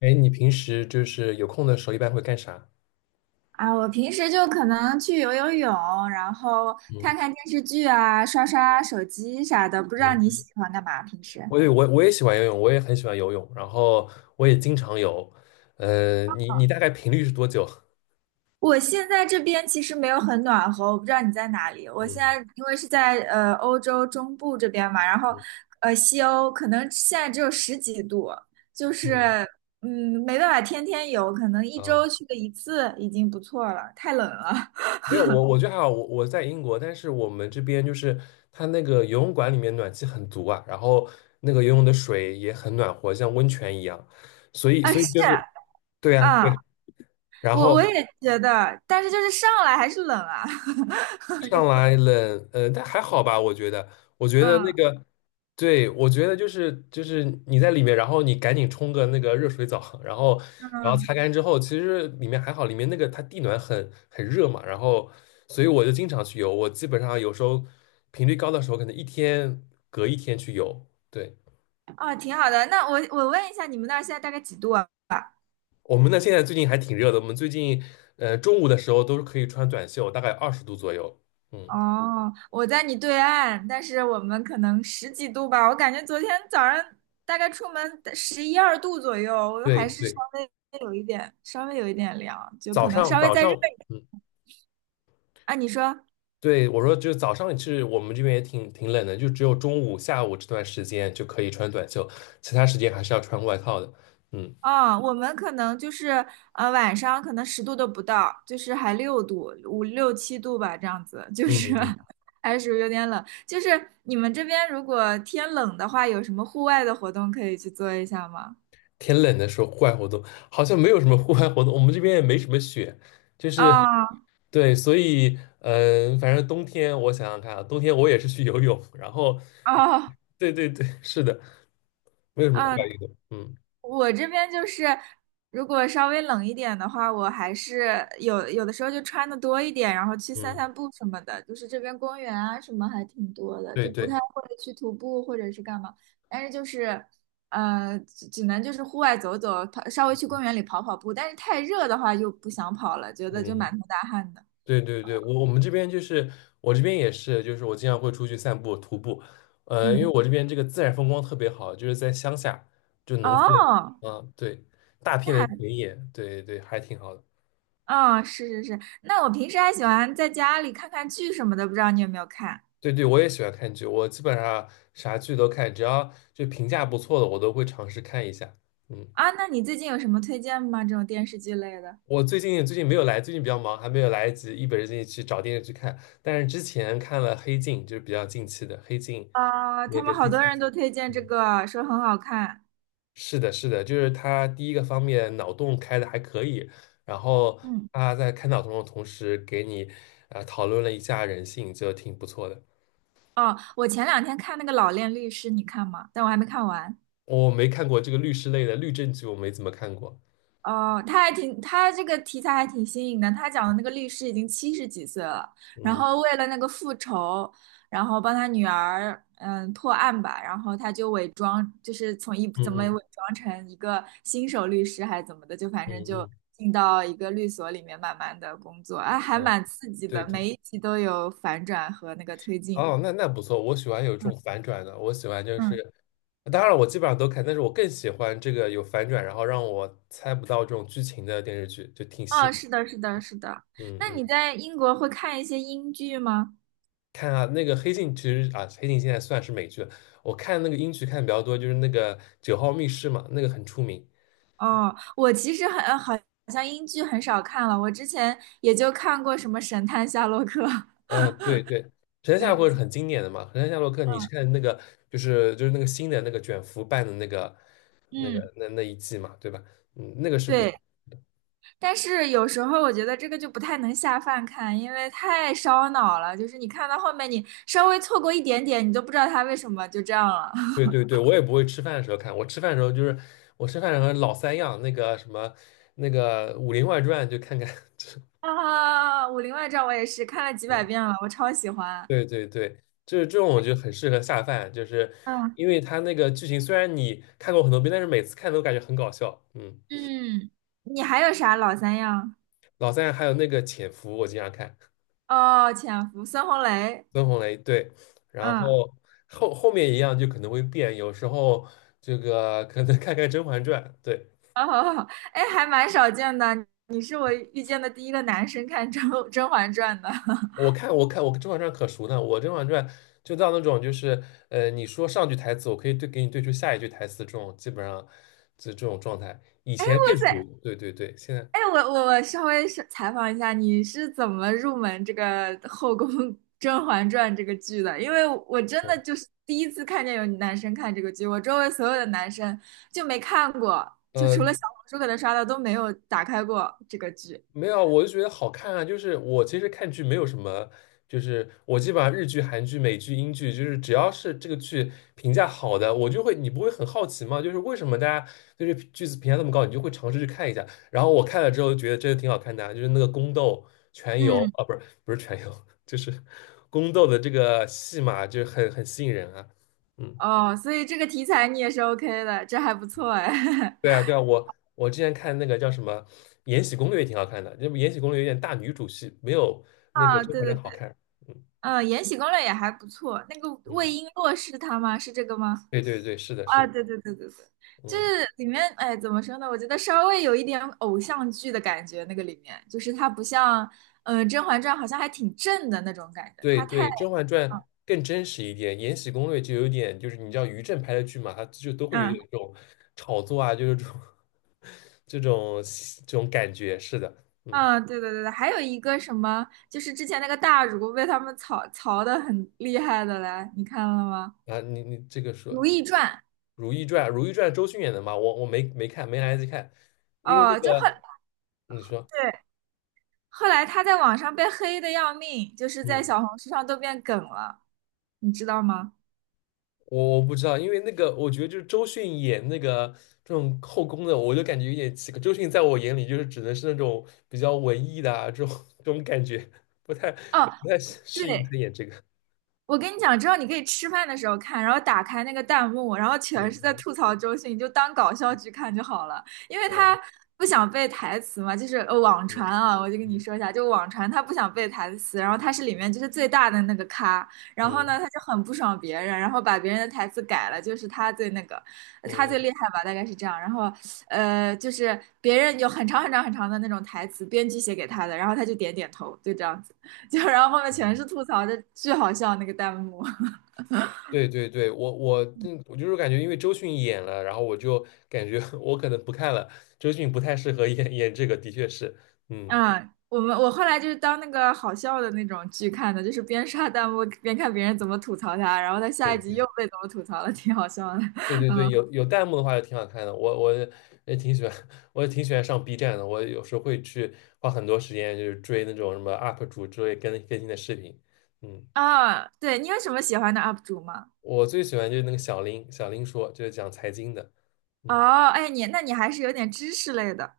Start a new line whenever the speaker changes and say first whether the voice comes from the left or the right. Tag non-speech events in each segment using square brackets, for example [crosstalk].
left: 哎，你平时就是有空的时候一般会干啥？
right: 啊，我平时就可能去游游泳，然后看
left: 嗯
right: 看电视剧啊，刷刷手机啥的。不知道你
left: 嗯，
right: 喜欢干嘛？平时
left: 我也喜欢游泳，我也很喜欢游泳，然后我也经常游。你大概频率是多久？
right: 我现在这边其实没有很暖和，我不知道你在哪里。我现
left: 嗯
right: 在因为是在欧洲中部这边嘛，然后
left: 嗯
right: 西欧可能现在只有十几度，就是
left: 嗯
right: 没办法天天游，可能一
left: 啊，
right: 周去个一次已经不错了，太冷了。
left: 没有，我觉得还好，我在英国，但是我们这边就是它那个游泳馆里面暖气很足啊，然后那个游泳的水也很暖和，像温泉一样，所
right: [laughs]
left: 以
right: 啊，
left: 所
right: 是
left: 以就是对呀、
right: 啊。啊
left: 对，然
right: 我
left: 后。
right: 也觉得，但是就是上来还是冷啊，[laughs] 你
left: 上
right: 会，
left: 来冷，但还好吧，我觉得，我觉得那
right: 嗯
left: 个，对，我觉得就是你在里面，然后你赶紧冲个那个热水澡，然后
right: 嗯，
left: 擦干之后，其实里面还好，里面那个它地暖很热嘛，然后所以我就经常去游，我基本上有时候频率高的时候，可能一天隔一天去游。对，
right: 哦，挺好的。那我问一下，你们那儿现在大概几度啊？
left: 我们呢现在最近还挺热的，我们最近中午的时候都是可以穿短袖，大概20度左右。嗯，
right: 哦，我在你对岸，但是我们可能十几度吧。我感觉昨天早上大概出门十一二度左右，我
left: 对
right: 还是稍
left: 对，
right: 微有一点，稍微有一点凉，就
left: 早
right: 可能
left: 上
right: 稍微
left: 早
right: 再热
left: 上。
right: 一点
left: 嗯。
right: 啊。你说，
left: 对，我说，就是早上其实我们这边也挺冷的，就只有中午、下午这段时间就可以穿短袖，其他时间还是要穿外套的。嗯
right: 啊、我们可能就是晚上可能十度都不到，就是还六度五六七度吧，这样子，就是
left: 嗯，
right: [laughs] 还是属于有点冷。就是你们这边如果天冷的话，有什么户外的活动可以去做一下吗？
left: 天冷的时候户外活动好像没有什么户外活动，我们这边也没什么雪，就是
right: 啊
left: 对，所以反正冬天我想想看啊，冬天我也是去游泳，然后
right: 啊
left: 对对对，是的，没有什么户外
right: 啊！
left: 运动。嗯
right: 我这边就是，如果稍微冷一点的话，我还是有的时候就穿的多一点，然后去散
left: 嗯，
right: 散步什么的。就是这边公园啊什么还挺多的，
left: 对
right: 就不
left: 对，
right: 太会去徒步或者是干嘛。但是就是，只能就是户外走走，跑稍微去公园里跑跑步。但是太热的话就不想跑了，觉得就
left: 嗯。
right: 满头大汗的。
left: 对对对，我们这边就是我这边也是，就是我经常会出去散步、徒步，因为
right: 嗯，
left: 我这边这个自然风光特别好，就是在乡下，就农村，
right: 哦，
left: 啊，对，大
right: 那
left: 片的
right: 还，
left: 田野，对对，还挺好的。
right: 哦，是是是。那我平时还喜欢在家里看看剧什么的，不知道你有没有看？
left: 对对，我也喜欢看剧，我基本上啥剧都看，只要就评价不错的，我都会尝试看一下。嗯，
right: 啊，那你最近有什么推荐吗？这种电视剧类的？
left: 我最近没有来，最近比较忙，还没有来得及一本正经去找电视剧看，但是之前看了《黑镜》，就是比较近期的《黑镜》
right: 啊，他
left: 那
right: 们
left: 个
right: 好
left: 第
right: 多
left: 七
right: 人都
left: 集。
right: 推荐这
left: 嗯。
right: 个，说很好看。
left: 是的，是的，就是他第一个方面脑洞开的还可以，然后
right: 嗯，
left: 他在开脑洞的同时给你讨论了一下人性，就挺不错的。
right: 哦，我前两天看那个《老练律师》，你看吗？但我还没看完。
left: 我没看过这个律师类的律政剧，我没怎么看过。
right: 哦，他还挺，他这个题材还挺新颖的。他讲的那个律师已经七十几岁了，然
left: 嗯
right: 后为了那个复仇，然后帮他女儿破案吧，然后他就伪装，就是从一
left: 嗯
right: 怎么
left: 嗯
right: 伪装成一个新手律师还是怎么的，就反
left: 嗯
right: 正就
left: 嗯，
right: 进到一个律所里面慢慢的工作，哎，还
left: 哦，
right: 蛮刺激
left: 对
right: 的，每
left: 对，
right: 一集都有反转和那个推进。
left: 哦，那不错，我喜欢有这
right: 嗯
left: 种反转的，我喜欢就是，
right: 嗯，
left: 当然了我基本上都看，但是我更喜欢这个有反转，然后让我猜不到这种剧情的电视剧，就挺吸
right: 哦，
left: 引。
right: 是的，是的，是的。
left: 嗯
right: 那
left: 嗯。
right: 你在英国会看一些英剧吗？
left: 看啊，那个《黑镜》其实啊，《黑镜》现在算是美剧了。我看那个英剧看的比较多，就是那个《九号密室》嘛，那个很出名。
right: 哦，我其实很好像英剧很少看了，我之前也就看过什么《神探夏洛克》，
left: 嗯，对对，《神
right: [laughs]
left: 探夏洛
right: 对，
left: 克》是很经典的嘛，《神探夏洛克》你是看那个就是那个新的那个卷福办的那个那
right: 嗯，
left: 个那那一季嘛，对吧？嗯，那个是不，
right: 对，但是有时候我觉得这个就不太能下饭看，因为太烧脑了，就是你看到后面，你稍微错过一点点，你都不知道他为什么就这样了。
left: 对
right: [laughs]
left: 对对，我也不会吃饭的时候看，我吃饭的时候老三样，那个什么那个《武林外传》就看看，[laughs]
right: 啊，《武林外传》我也是看了几百
left: 嗯。
right: 遍了，我超喜欢。
left: 对对对，就是这种，我觉得很适合下饭，就是
right: 嗯
left: 因为它那个剧情虽然你看过很多遍，但是每次看都感觉很搞笑。嗯，
right: 嗯，你还有啥老三样？
left: 老三还有那个《潜伏》，我经常看，
right: 哦，《潜伏》孙红雷。
left: 孙红雷对，然
right: 嗯。
left: 后后面一样就可能会变，有时候这个可能看看《甄嬛传》，对
right: [laughs] 好好好，哎，还蛮少见的。你是我遇见的第一个男生看《甄嬛传》的。[laughs] 哇
left: 我《甄嬛传》可熟呢，我《甄嬛传》就到那种就是你说上句台词，我可以对给你对出下一句台词，这种基本上就这种状态，以前更熟，
right: 塞，
left: 对对对，现在
right: 哎，我稍微是采访一下，你是怎么入门这个后宫《甄嬛传》这个剧的？因为我真
left: 嗯。
right: 的就是第一次看见有男生看这个剧，我周围所有的男生就没看过，就除
left: 呃，
right: 了小红书可能刷到都没有打开过这个剧。
left: 没有，我就觉得好看啊。就是我其实看剧没有什么，就是我基本上日剧、韩剧、美剧、英剧，就是只要是这个剧评价好的，我就会，你不会很好奇吗？就是为什么大家对这剧子评价这么高，你就会尝试去看一下。然后我看了之后觉得真的挺好看的啊，就是那个宫斗、全游
right: 嗯，
left: 啊，不是不是全游，[laughs] 就是宫斗的这个戏码，就是很吸引人啊。嗯。
right: 哦，所以这个题材你也是 OK 的，这还不错哎。
left: 对啊，
right: [laughs]
left: 对啊，我之前看那个叫什么《延禧攻略》也挺好看的，那么《延禧攻略》有点大女主戏，没有那个
right: 啊，
left: 《甄
right: 对
left: 嬛
right: 对
left: 传》好
right: 对。
left: 看。嗯
right: 嗯，延禧攻略》也还不错。那个魏
left: 嗯，
right: 璎珞是她吗？是这个吗？
left: 对对对，是的，是
right: 啊，
left: 的，
right: 对对对对对，就
left: 嗯，
right: 是里面，哎，怎么说呢？我觉得稍微有一点偶像剧的感觉，那个里面就是它不像，甄嬛传》好像还挺正的那种感觉，
left: 对
right: 它太，
left: 对，《甄嬛传》
right: 嗯
left: 更真实一点，《延禧攻略》就有点就是你知道于正拍的剧嘛，它就都会有
right: 嗯，
left: 点这种炒作啊，就是这种 [laughs] 这种这种感觉。是的，嗯
right: 啊对对对对，还有一个什么，就是之前那个大儒被他们槽槽的很厉害的来，你看了吗？
left: 啊，你这个
right: 《如
left: 说
right: 懿传》
left: 《如懿传》，《如懿传》周迅演的嘛，我没看，没来得及看，因为那
right: 哦，就很。
left: 个你说。
right: 对，后来他在网上被黑的要命，就是在
left: 嗯。
right: 小红书上都变梗了，你知道吗？
left: 我不知道，因为那个我觉得就是周迅演那个这种后宫的，我就感觉有点奇怪。周迅在我眼里就是只能是那种比较文艺的啊，这种 [laughs] 这种感觉，不太
right: 哦，
left: 不太适应她
right: 对，
left: 演这个。
right: 我跟你讲，之后你可以吃饭的时候看，然后打开那个弹幕，然后全
left: 嗯
right: 是在
left: 嗯
right: 吐槽周迅，你就当搞笑剧看就好了，因为
left: 嗯
right: 他不想背台词嘛，就是网传
left: 对
right: 啊，我就跟你
left: 嗯
right: 说一下，就网传他不想背台词，然后他是里面就是最大的那个咖，然后
left: 嗯
right: 呢他就很不爽别人，然后把别人的台词改了，就是他最那个，他
left: 嗯
right: 最厉害吧，大概是这样，然后就是别人有很长很长很长的那种台词，编辑写给他的，然后他就点点头，就这样子。就然后后面全
left: 嗯，
right: 是吐槽的，巨好笑那个弹幕。
left: 对对对，我就是感觉因为周迅演了，然后我就感觉 [laughs] 我可能不看了，周迅不太适合演这个，的确是，嗯。
right: 嗯，我们我后来就是当那个好笑的那种剧看的，就是边刷弹幕边看别人怎么吐槽他，然后他下一集
left: 对。
right: 又被怎么吐槽了，挺好笑的。
left: 对对对，
right: 嗯
left: 有弹幕的话就挺好看的，我也挺喜欢，[laughs] 我也挺喜欢上 B 站的，我有时候会去花很多时间，就是追那种什么 UP 主之类更新的视频。嗯，
right: 啊，对你有什么喜欢的 UP 主吗？
left: 我最喜欢就是那个小林，小林说就是讲财经的。嗯
right: 哦，哎，你那你还是有点知识类的。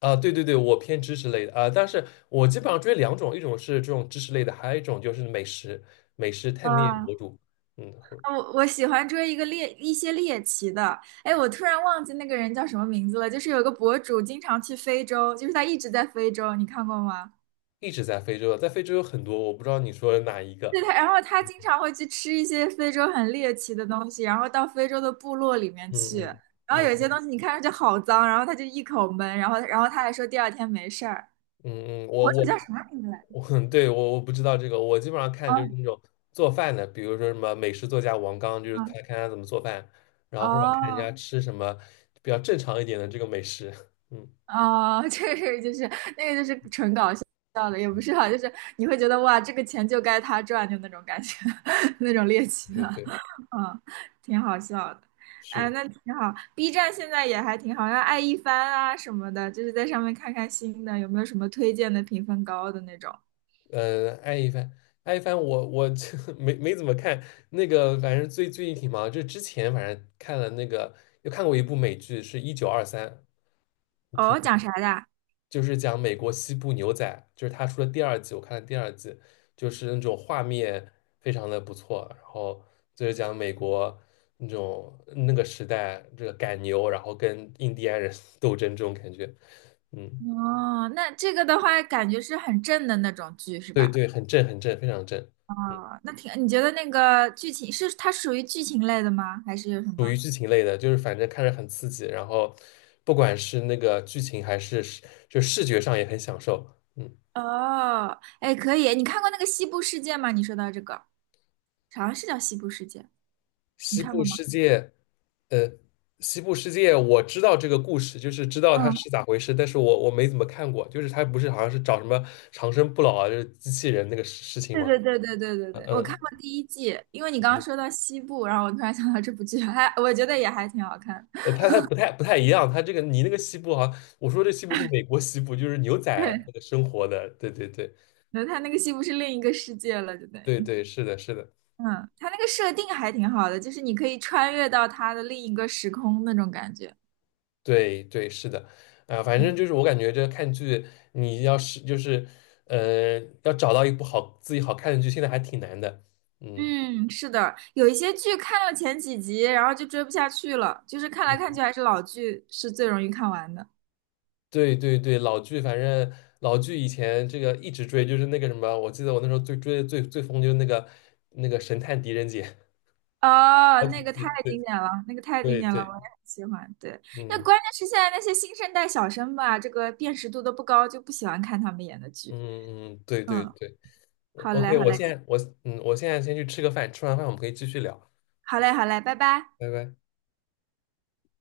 left: 啊，对对对，我偏知识类的啊，但是我基本上追两种，一种是这种知识类的，还有一种就是美食探店博
right: 啊，
left: 主。嗯，我
right: 我喜欢追一个猎一些猎奇的，哎，我突然忘记那个人叫什么名字了，就是有个博主经常去非洲，就是他一直在非洲，你看过吗？
left: 一直在非洲，在非洲有很多，我不知道你说的哪一个。
right: 对他，然后他经常会去吃一些非洲很猎奇的东西，然后到非洲的部落里面
left: 嗯
right: 去，
left: 嗯
right: 然后
left: 嗯
right: 有些东
left: 嗯
right: 西你看上去好脏，然后他就一口闷，然后他还说第二天没事儿。
left: 嗯，我
right: 博主
left: 我
right: 叫啥名字来着？
left: 我 [laughs] 对我不知道这个，我基本上看就是
right: 哦，
left: 那种做饭的，比如说什么美食作家王刚，就是他
right: 嗯，
left: 看他怎么做饭，然后或者看人家
right: 哦，
left: 吃什么比较正常一点的这个美食。[laughs] 嗯，
right: 啊、[laughs] 这个就是那个就是纯搞笑的，也不是啊，就是你会觉得哇，这个钱就该他赚，就那种感觉，[laughs] 那种猎奇的，
left: 对对，
right: 嗯，挺好笑的。
left: 是
right: 哎，
left: 的，
right: 那挺好。B 站现在也还挺好，像爱一番啊什么的，就是在上面看看新的，有没有什么推荐的评分高的那种。
left: 爱一帆，爱一帆，我 [laughs] 没怎么看那个，反正最近挺忙，就之前反正看了那个，又看过一部美剧，是1923，
right: 哦，讲啥的啊
left: 就是讲美国西部牛仔，就是他出了第二季，我看了第二季，就是那种画面非常的不错，然后就是讲美国那种那个时代这个赶牛，然后跟印第安人 [laughs] 斗争这种感觉，嗯，
right: 哦，那这个的话，感觉是很正的那种剧，是
left: 对
right: 吧？
left: 对，很正很正，非常正，嗯，
right: 哦，那挺，你觉得那个剧情是它属于剧情类的吗？还是有什
left: 属于
right: 么？
left: 剧情类的，就是反正看着很刺激，然后不管是那个剧情还是视觉上也很享受，嗯。
right: 哦，哎，可以，你看过那个西部世界吗？你说到这个，好像是叫西部世界，你
left: 西
right: 看
left: 部
right: 过吗？
left: 世界，呃，我知道这个故事，就是知道它
right: 嗯，
left: 是咋回事，但是我没怎么看过，就是它不是好像是找什么长生不老啊，就是机器人那个事情
right: 对
left: 吗？
right: 对对对对对
left: 嗯
right: 对，我看
left: 嗯，
right: 过第一季，因为你刚刚
left: 嗯
right: 说到西部，然后我突然想到这部剧，还我觉得也还挺好看。
left: 呃，
right: [laughs]
left: 它不太一样，它这个你那个西部好像，我说这西部是美国西部，就是牛仔
right: 对，
left: 那个生活的，对对对
right: 那他那个西部是另一个世界了，就等
left: 对
right: 于，
left: 对，是的是的，
right: 嗯，他那个设定还挺好的，就是你可以穿越到他的另一个时空那种感觉。
left: 对对是的，啊、反正
right: 嗯。
left: 就是我感觉这看剧，你要是就是呃要找到一部自己好看的剧，现在还挺难的，嗯。
right: 嗯，是的，有一些剧看了前几集，然后就追不下去了，就是看来看去
left: 嗯
right: 还是老剧是最容易看完的。
left: 对对对，老剧，反正老剧以前这个一直追，就是那个什么，我记得我那时候最追的最疯就是那个神探狄仁杰，[laughs]
right: 哦，
left: 好几
right: 那个
left: 季，
right: 太
left: 对
right: 经典了，那个太经
left: 对
right: 典了，我也
left: 对，
right: 很喜欢。对，那
left: 嗯
right: 关键是现在那些新生代小生吧，这个辨识度都不高，就不喜欢看他们演的剧。
left: 嗯嗯，对对
right: 嗯，
left: 对
right: 好
left: o
right: 嘞，
left: k
right: 好
left: 我
right: 嘞，
left: 现在我现在先去吃个饭，吃完饭我们可以继续聊，
right: 好嘞，好嘞，拜拜。
left: 拜拜。